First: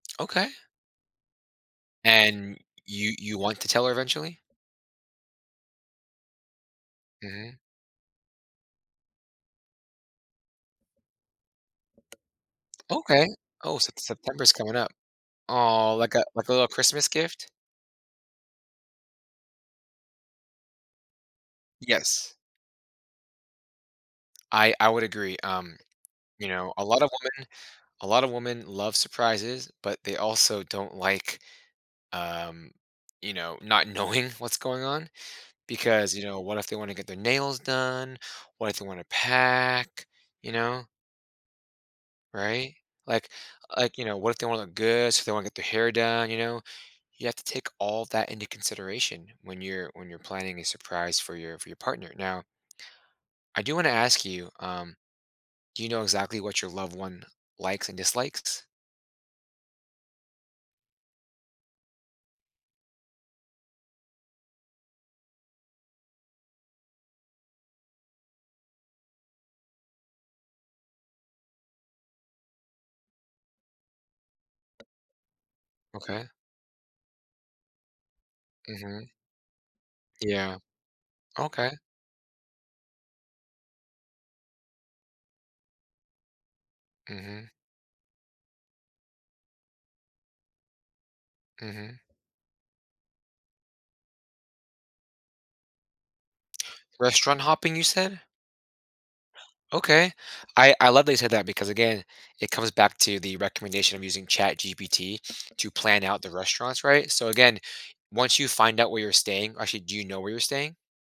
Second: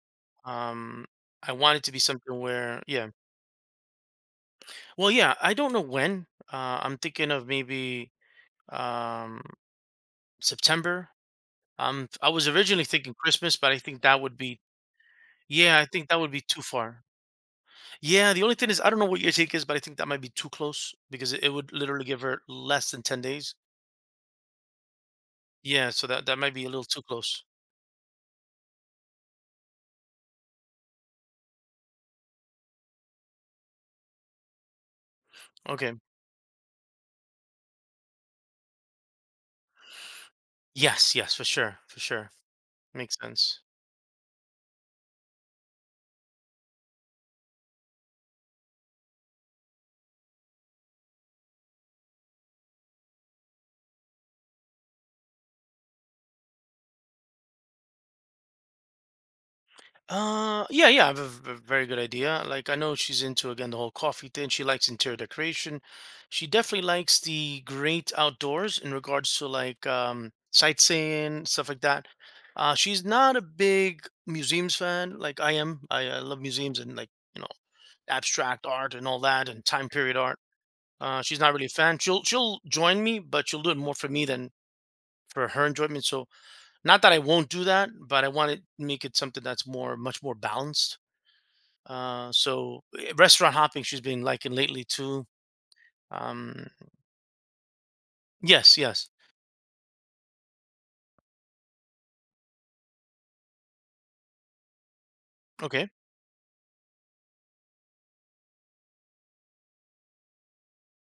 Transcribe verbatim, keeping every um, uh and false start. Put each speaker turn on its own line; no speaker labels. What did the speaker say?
Okay.
Um, I want it to be something
And
where Yeah.
you you want to tell her eventually?
Well, yeah, I don't know when. Uh, I'm thinking of
Mhm.
maybe, um, September. Um, I was originally thinking
Okay.
Christmas, but
Oh,
I
Sep
think that would
September's
be
coming up.
Yeah, I
Aw,
think
like
that
a
would be
like a
too
little
far.
Christmas gift?
Yeah, the only thing is I don't know what your take is, but I think that might be too close because it it would literally give
Yes.
her less than ten days.
I I would agree. Um,
Yeah. So, that that
you
might be a
know,
little
a
too
lot of
close.
women a lot of women love surprises, but they also don't like, um, you know, not knowing what's going on
Okay.
because, you know, what if they wanna get their nails done? What if they wanna pack, you know?
Yes, yes, for sure, for sure.
Right?
Makes
Like,
sense.
like, you know, what if they wanna look good, if they wanna get their hair done, you know? You have to take all that into consideration when you're when you're planning a surprise for your for your partner. Now, I do wanna ask you, um, do you know exactly what your loved one likes and dislikes?
Uh, yeah, yeah, I have a v v very good idea. Like, I know she's into, again, the whole coffee thing, she likes interior decoration, she definitely likes the great outdoors in regards to, like, um, sightseeing, stuff like that. Uh, she's not a big museums fan like I am. I I
Okay.
love museums and, like, you know, abstract art and
Mhm.
all that and time period art.
Yeah.
Uh, she's not really a
Okay.
fan. She'll she'll join me, but she'll do it more for me than for her enjoyment, so, not that I won't
Mhm.
do that, but I want it make it something that's more much more balanced
Mhm.
uh, so Eh, restaurant hopping, she's been liking lately too, um
Restaurant hopping, you said?
Yes. Yes.
Okay. I I love that you said that because, again, it comes back to the recommendation of using ChatGPT to
Okay.
plan out the restaurants, right, so, again, once you find out where you're staying actually, do you know where you're staying?